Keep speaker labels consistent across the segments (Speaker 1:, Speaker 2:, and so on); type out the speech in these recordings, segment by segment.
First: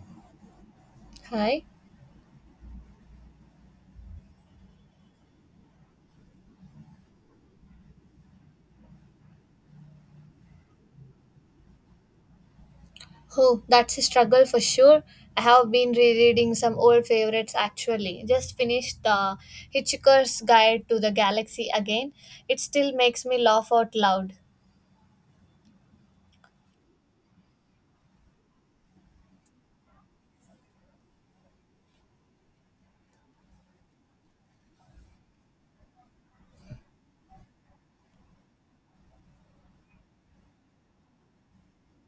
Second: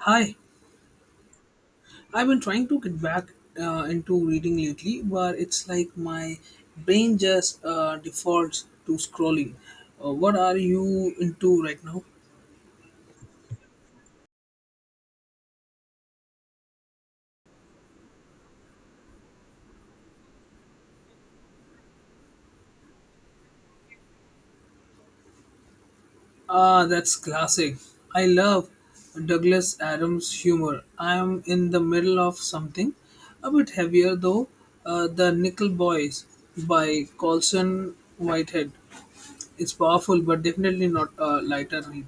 Speaker 1: Hi,
Speaker 2: Hi.
Speaker 1: I've been trying to get back into reading lately, but it's like my brain just defaults to scrolling. What are you into right now?
Speaker 2: Oh, that's a struggle for sure. I have been rereading some old favorites actually. Just finished The Hitchhiker's Guide to the Galaxy again. It still makes me laugh out loud.
Speaker 1: Ah, that's classic. I love Douglas Adams' humor. I am in the middle of something a bit heavier though. The Nickel Boys by Colson Whitehead. It's powerful, but definitely not a lighter read.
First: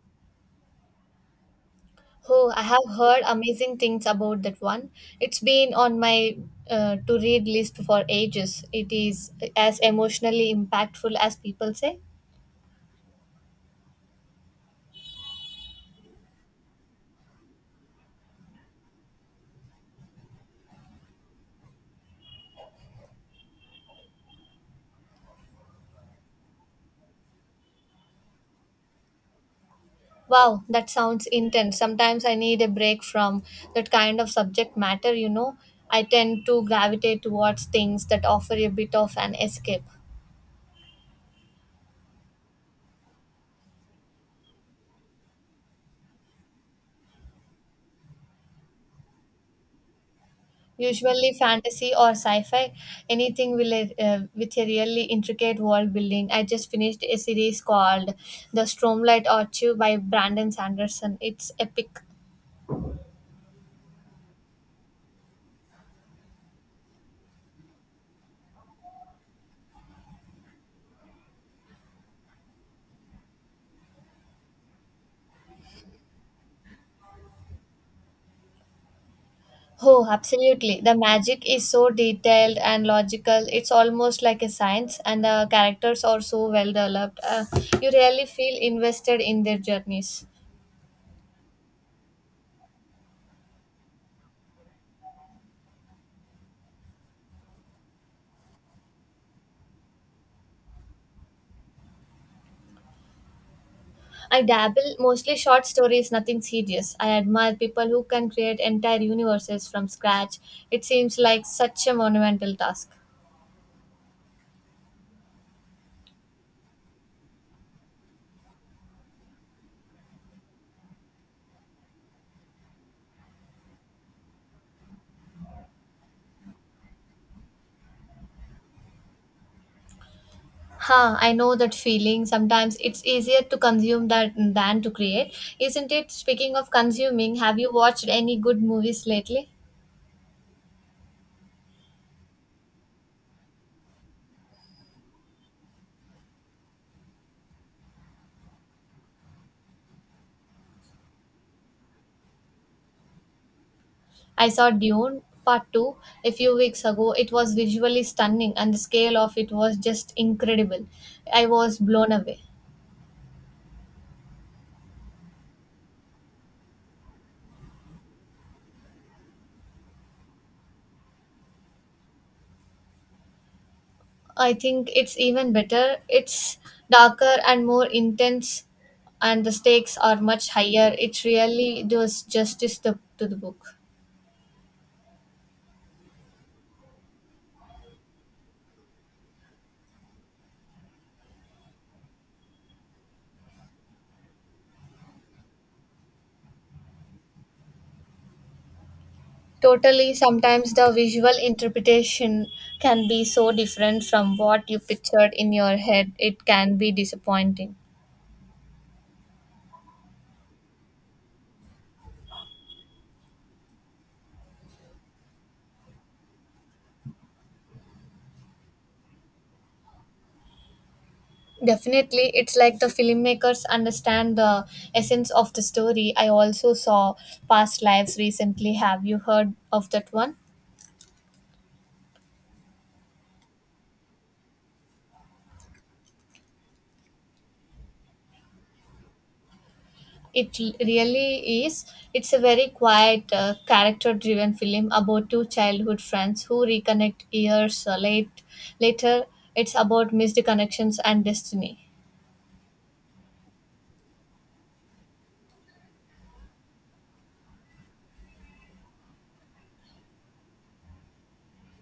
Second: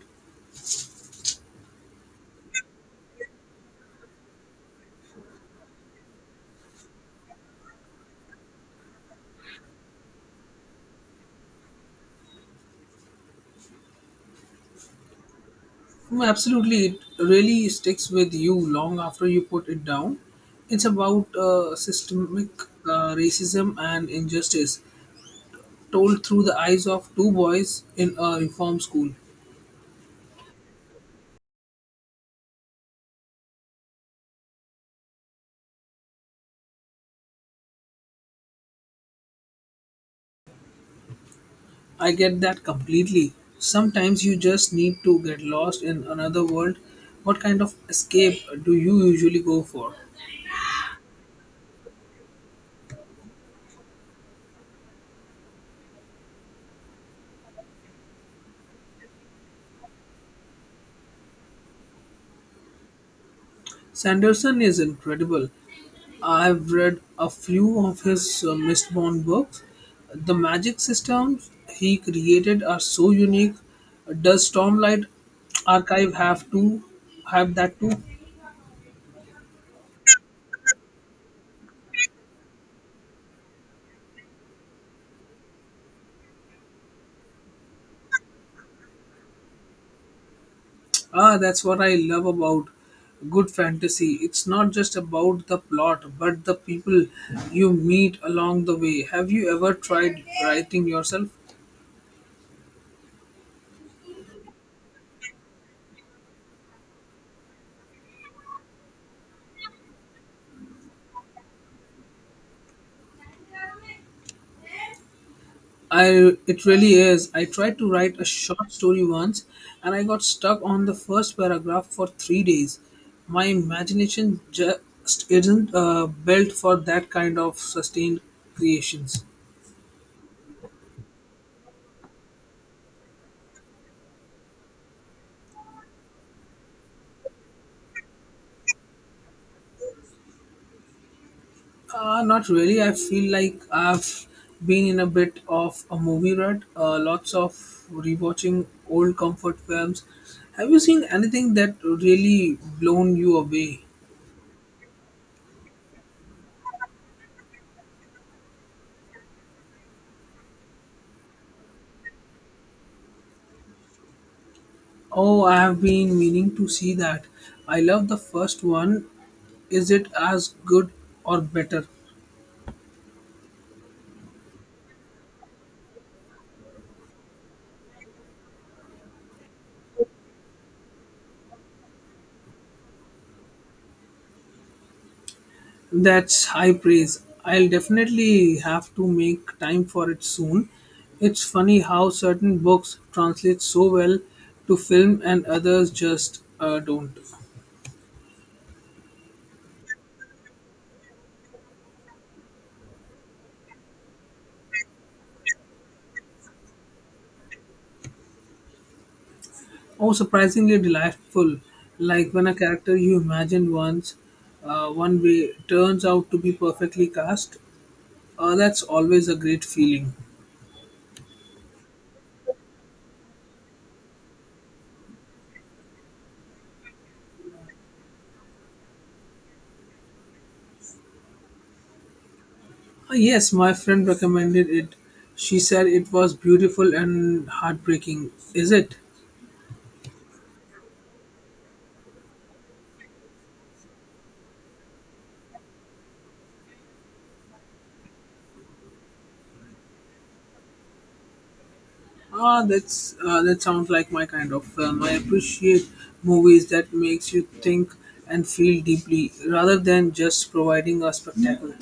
Speaker 2: Oh, I have heard amazing things about that one. It's been on my to read list for ages. It is as emotionally impactful as people say.
Speaker 1: Mm, absolutely, it really sticks with you long after you put it down. It's about systemic racism and injustice told through the eyes of two boys in a reform school.
Speaker 2: Wow, that sounds intense. Sometimes I need a break from that kind of subject matter. I tend to gravitate towards things that offer a bit of an escape.
Speaker 1: I get that completely. Sometimes you just need to get lost in another world. What kind of escape do you usually go for?
Speaker 2: Usually fantasy or sci-fi, anything with a really intricate world building. I just finished a series called The Stormlight Archive by Brandon Sanderson. It's epic.
Speaker 1: Sanderson is incredible. I've read a few of his Mistborn books. The magic systems he created are so unique. Does Stormlight Archive have to have that too?
Speaker 2: Oh, absolutely. The magic is so detailed and logical. It's almost like a science, and the characters are so well developed. You really feel invested in their journeys.
Speaker 1: Ah, that's what I love about good fantasy. It's not just about the plot, but the people you meet along the way. Have you ever tried writing yourself?
Speaker 2: I dabble mostly short stories, nothing serious. I admire people who can create entire universes from scratch. It seems like such a monumental task.
Speaker 1: I It really is. I tried to write a short story once and I got stuck on the first paragraph for 3 days. My imagination just isn't built for that kind of sustained creations.
Speaker 2: Ha, I know that feeling. Sometimes it's easier to consume that than to create, isn't it? Speaking of consuming, have you watched any good movies lately?
Speaker 1: Not really. I feel like I've been in a bit of a movie rut. Lots of rewatching old comfort films. Have you seen anything that really blown you away?
Speaker 2: I saw Dune Part 2 a few weeks ago. It was visually stunning and the scale of it was just incredible. I was blown away.
Speaker 1: Oh, I have been meaning to see that. I love the first one. Is it as good or better?
Speaker 2: I think it's even better. It's darker and more intense, and the stakes are much higher. It really does justice to the book.
Speaker 1: That's high praise. I'll definitely have to make time for it soon. It's funny how certain books translate so well to film and others just don't.
Speaker 2: Totally, sometimes the visual interpretation can be so different from what you pictured in your head, it can be disappointing.
Speaker 1: Oh, surprisingly delightful. Like when a character you imagined once one way turns out to be perfectly cast, that's always a great feeling.
Speaker 2: Definitely, it's like the filmmakers understand the essence of the story. I also saw Past Lives recently. Have you heard of that one?
Speaker 1: Ah, yes, my friend recommended it. She said it was beautiful and heartbreaking. Is it?
Speaker 2: Really is. It's a very quiet, character driven film about two childhood friends who reconnect later. It's about missed connections and destiny.
Speaker 1: That sounds like my kind of film. I appreciate movies that makes you think and feel deeply rather than just providing a spectacle.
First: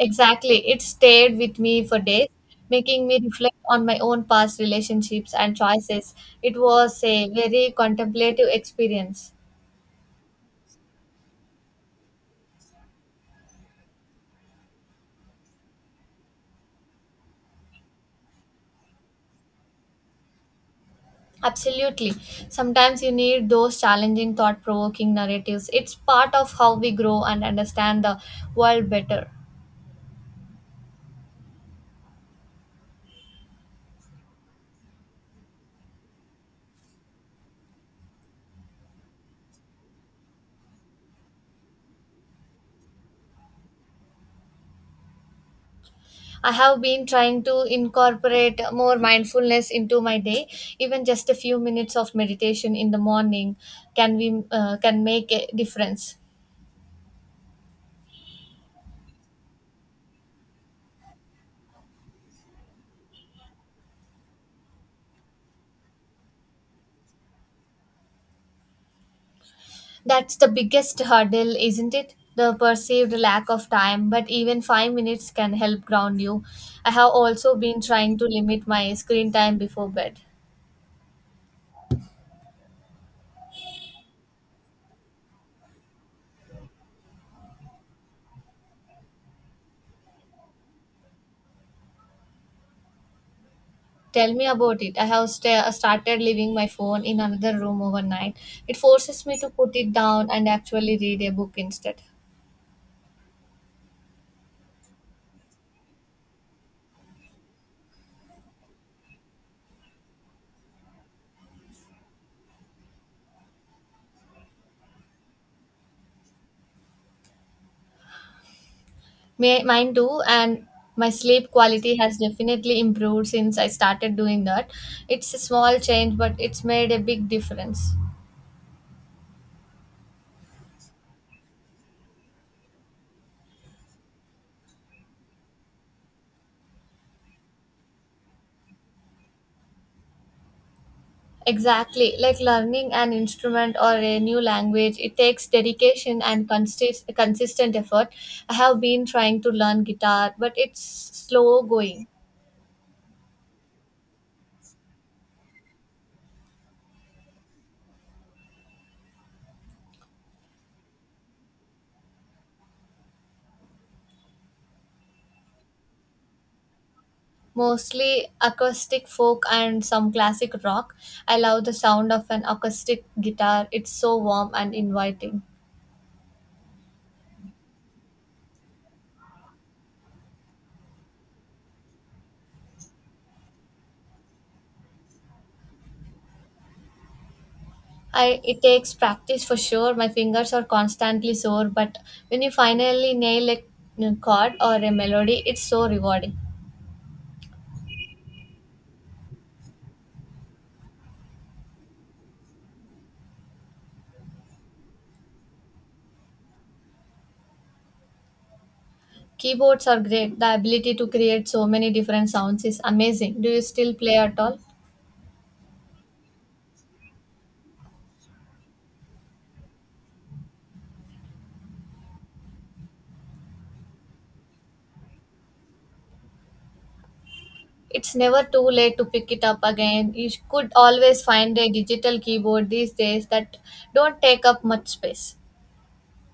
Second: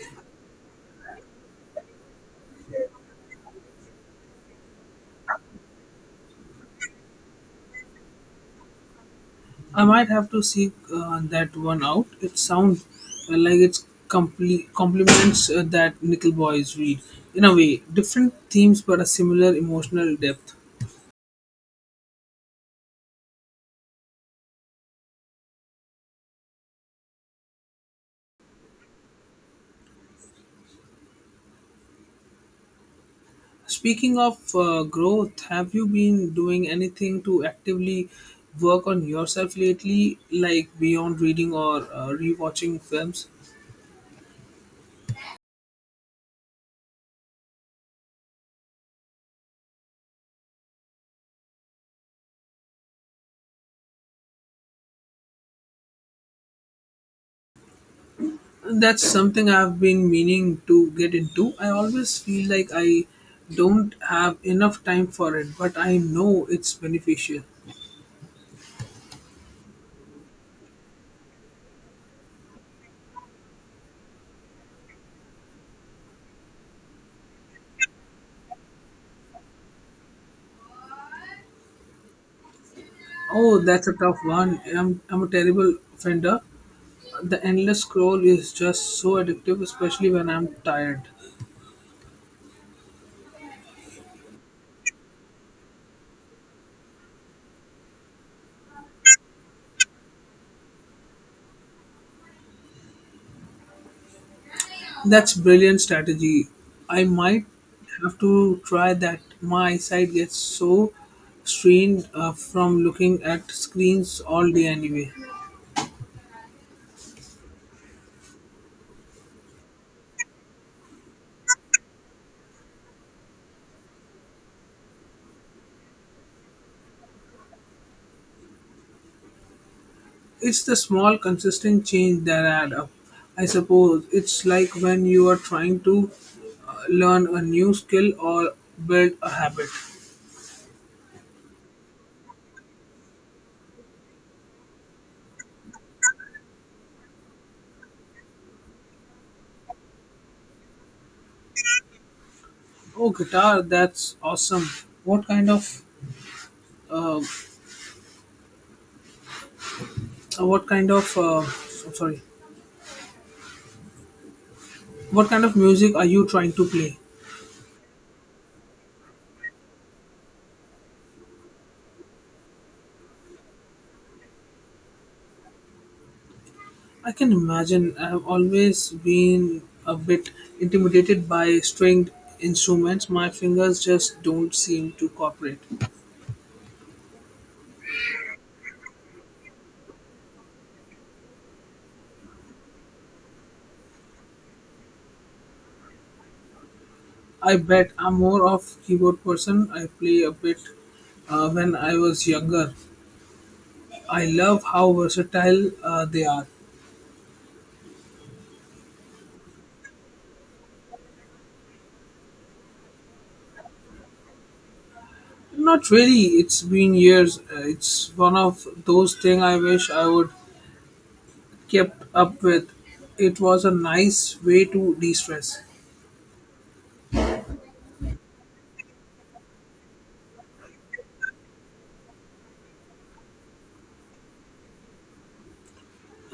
Speaker 2: Exactly. It stayed with me for days, making me reflect on my own past relationships and choices. It was a very contemplative experience.
Speaker 1: I might have to seek that one out. It sounds like it's complete complements that Nickel Boys read in a way. Different themes but a similar emotional depth.
Speaker 2: Absolutely. Sometimes you need those challenging, thought provoking narratives. It's part of how we grow and understand the world better.
Speaker 1: Speaking of growth, have you been doing anything to actively work on yourself lately, like beyond reading or rewatching films?
Speaker 2: I have been trying to incorporate more mindfulness into my day. Even just a few minutes of meditation in the morning can make a difference.
Speaker 1: That's something I've been meaning to get into. I always feel like I don't have enough time for it, but I know it's beneficial.
Speaker 2: That's the biggest hurdle, isn't it? The perceived lack of time, but even 5 minutes can help ground you. I have also been trying to limit my screen time before bed.
Speaker 1: Oh, that's a tough one. I'm a terrible offender. The endless scroll is just so addictive, especially when I'm tired.
Speaker 2: Tell me about it. I have started leaving my phone in another room overnight. It forces me to put it down and actually read a book instead.
Speaker 1: That's brilliant strategy. I might have to try that. My eyesight gets so strained from looking at screens all day anyway.
Speaker 2: May mine too, and my sleep quality has definitely improved since I started doing that. It's a small change, but it's made a big difference.
Speaker 1: It's the small consistent change that add up. I suppose it's like when you are trying to learn a new skill or build a habit.
Speaker 2: Exactly, like learning an instrument or a new language, it takes dedication and consistent effort. I have been trying to learn guitar, but it's slow going.
Speaker 1: Oh, guitar! That's awesome. What kind of uh, what kind of I'm sorry? What kind of music are you trying to play?
Speaker 2: Mostly acoustic folk and some classic rock. I love the sound of an acoustic guitar. It's so warm and inviting.
Speaker 1: I can imagine. I've always been a bit intimidated by stringed instruments. My fingers just don't seem to cooperate.
Speaker 2: I It takes practice for sure. My fingers are constantly sore, but when you finally nail a chord or a melody, it's so rewarding.
Speaker 1: I bet I'm more of keyboard person. I play a bit when I was younger. I love how versatile they are.
Speaker 2: Keyboards are great. The ability to create so many different sounds is amazing. Do you still play at all?
Speaker 1: Not really. It's been years. It's one of those things I wish I would kept up with. It was a nice way to de-stress.
Speaker 2: It's never too late to pick it up again. You could always find a digital keyboard these days that don't take up much space.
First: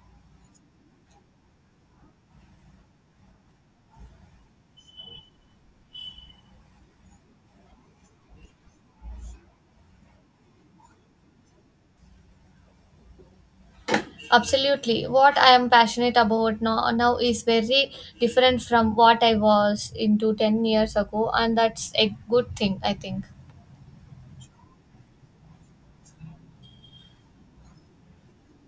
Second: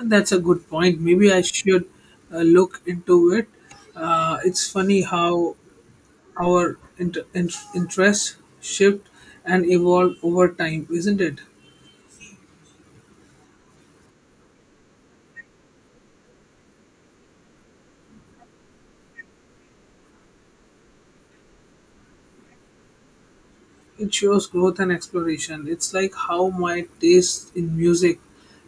Speaker 1: That's a good point. Maybe I should look into it. It's funny how our interests shift and evolve over time, isn't it?
Speaker 2: Absolutely. What I am passionate about now is very different from what I was into 10 years ago, and that's a good thing, I think.
Speaker 1: It shows growth and exploration. It's like how my taste in music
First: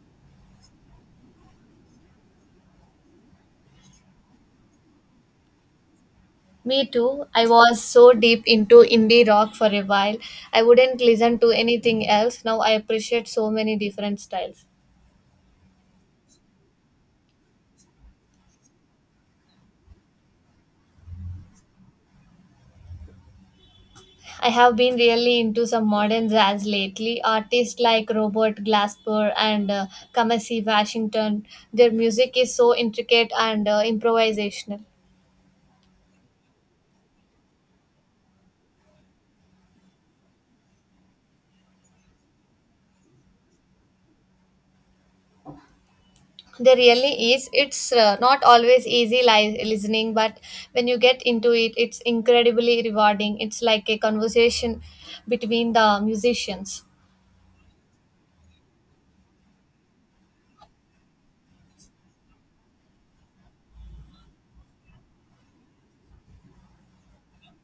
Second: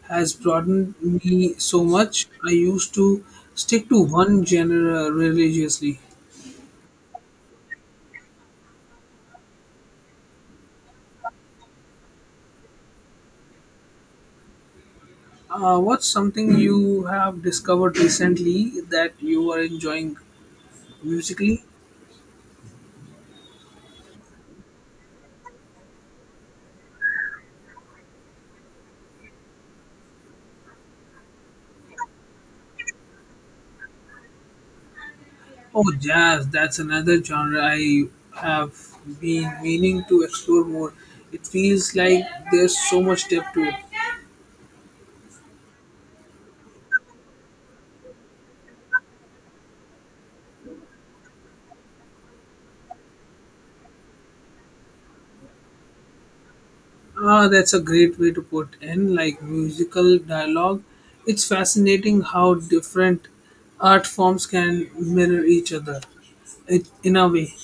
Speaker 1: has broadened me so much. I used to stick to one genre religiously.
Speaker 2: Me too. I was so deep into indie rock for a while. I wouldn't listen to anything else. Now I appreciate so many different styles.
Speaker 1: What's something you have discovered recently that you are enjoying musically?
Speaker 2: I have been really into some modern jazz lately. Artists like Robert Glasper and Kamasi Washington, their music is so intricate and improvisational.
Speaker 1: Oh, jazz, that's another genre I have been meaning to explore more. It feels like there's so much depth to it.
Speaker 2: There really is. It's not always easy listening, but when you get into it, it's incredibly rewarding. It's like a conversation between the musicians.
Speaker 1: Ah, that's a great way to put in, like musical dialogue. It's fascinating how different art forms can mirror each other in a way.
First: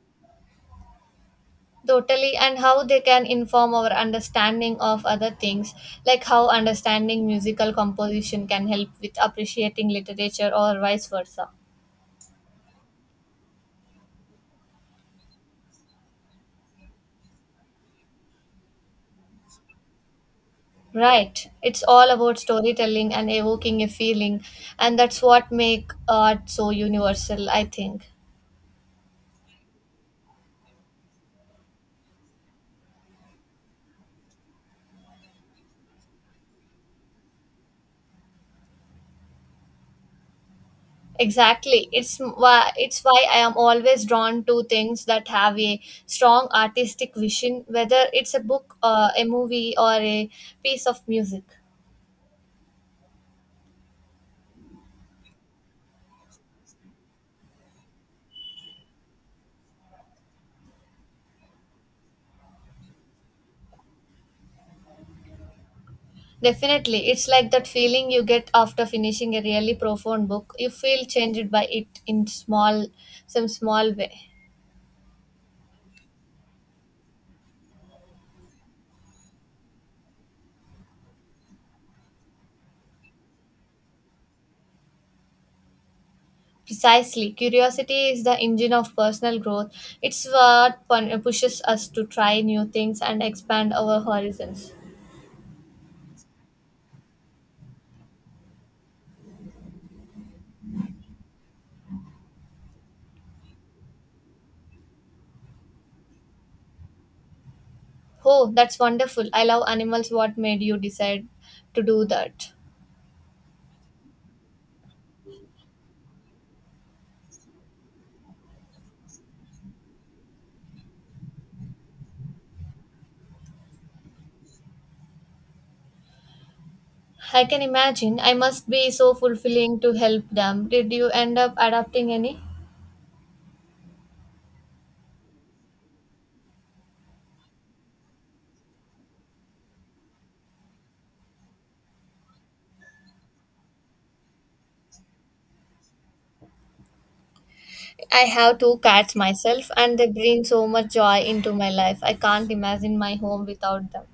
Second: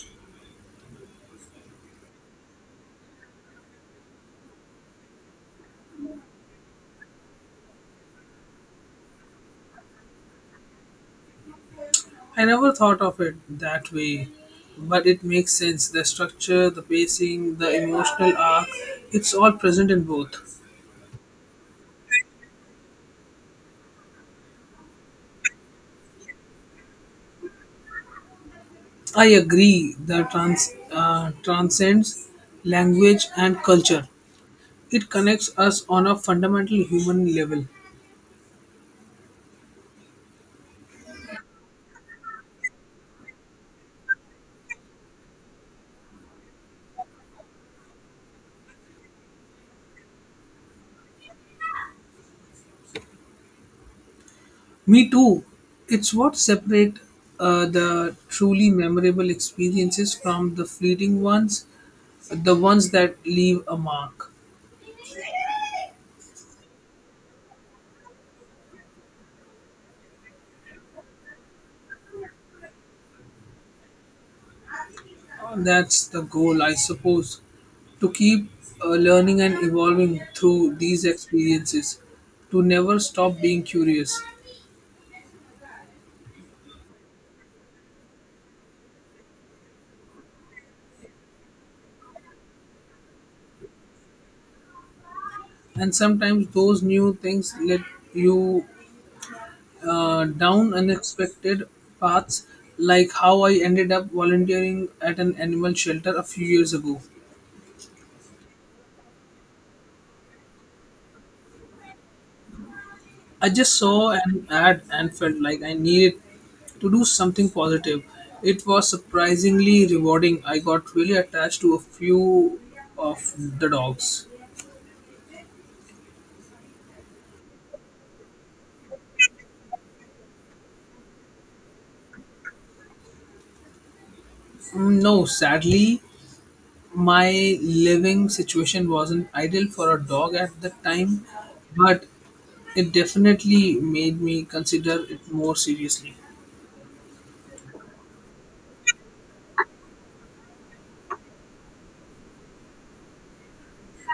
Speaker 2: Totally, and how they can inform our understanding of other things, like how understanding musical composition can help with appreciating literature or vice versa.
Speaker 1: I never thought of it that way, but it makes sense. The structure, the pacing, the emotional arc, it's all present in both.
Speaker 2: Right. It's all about storytelling and evoking a feeling, and that's what make art so universal, I think.
Speaker 1: I agree that transcends language and culture. It connects us on a fundamental human level.
Speaker 2: Exactly. It's why I am always drawn to things that have a strong artistic vision, whether it's a book, a movie, or a piece of music.
Speaker 1: Me too. It's what separates the truly memorable experiences from the fleeting ones, the ones that leave a mark.
Speaker 2: Definitely. It's like that feeling you get after finishing a really profound book. You feel changed by it in small some small way.
Speaker 1: That's the goal, I suppose, to keep learning and evolving through these experiences, to never stop being curious.
Speaker 2: Precisely. Curiosity is the engine of personal growth. It's what pushes us to try new things and expand our horizons.
Speaker 1: And sometimes those new things let you down unexpected paths, like how I ended up volunteering at an animal shelter a few years ago.
Speaker 2: Oh, that's wonderful. I love animals. What made you decide to do that?
Speaker 1: I just saw an ad and felt like I needed to do something positive. It was surprisingly rewarding. I got really attached to a few of the dogs.
Speaker 2: I can imagine. I must be so fulfilling to help them. Did you end up adopting any?
Speaker 1: Mm, no, sadly my living situation wasn't ideal for a dog at the time, but it definitely made me consider it more seriously.
Speaker 2: I have two cats myself, and they bring so much joy into my life. I can't imagine my home without them.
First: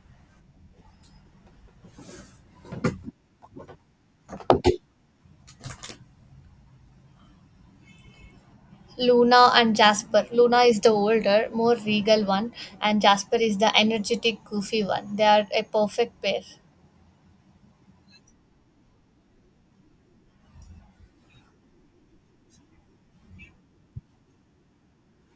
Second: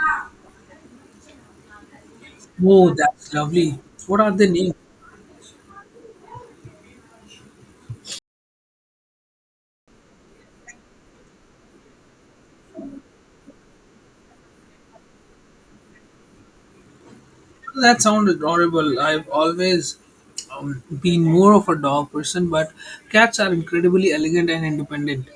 Speaker 1: Oh, that's lovely. What are the names?
Speaker 2: Luna and Jasper. Luna is the older, more regal one, and Jasper is the energetic, goofy one. They are a perfect pair.
Speaker 1: That sounded adorable. I've always been more of a dog person, but cats are incredibly elegant and independent.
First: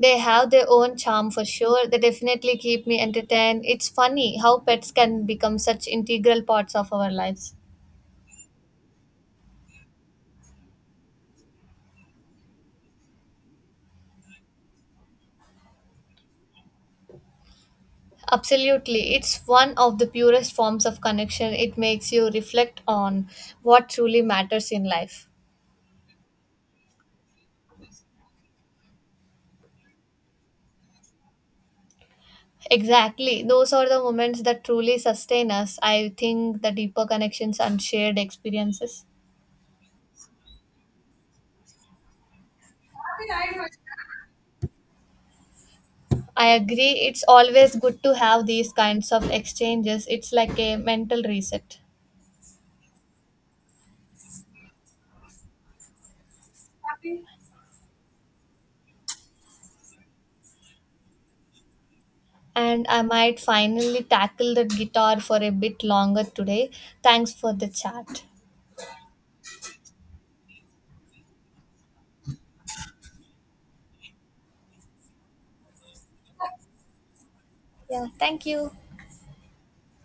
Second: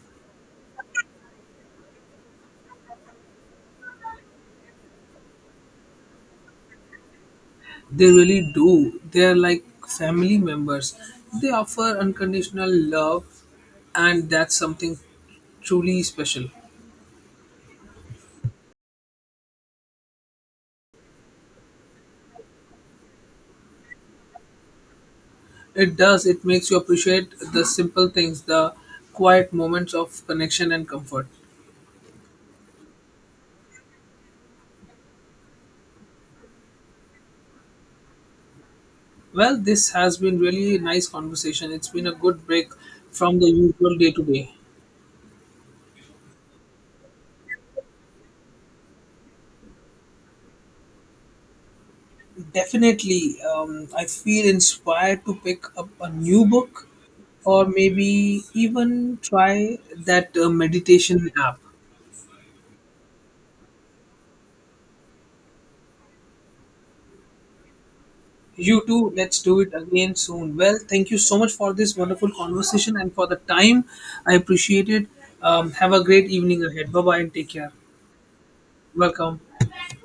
Speaker 2: They have their own charm for sure. They definitely keep me entertained. It's funny how pets can become such integral parts of our lives.
Speaker 1: They really do. They're like family members. They offer unconditional love, and that's something truly special.
Speaker 2: Absolutely. It's one of the purest forms of connection. It makes you reflect on what truly matters in life.
Speaker 1: It does. It makes you appreciate the simple things, the quiet moments of connection and comfort.
Speaker 2: Exactly. Those are the moments that truly sustain us. I think the deeper connections and shared experiences.
Speaker 1: Well, this has been really a nice conversation. It's been a good break from the usual day to day.
Speaker 2: I agree. It's always good to have these kinds of exchanges. It's like a mental reset.
Speaker 1: Definitely, I feel inspired to pick up a new book or maybe even try that meditation app.
Speaker 2: And I might finally tackle the guitar for a bit longer today. Thanks for the chat.
Speaker 1: You too, let's do it again soon. Well, thank you so much for this wonderful conversation and for the time. I appreciate it. Have a great evening ahead. Bye bye and take care.
Speaker 2: Yeah, thank you.
Speaker 1: Welcome.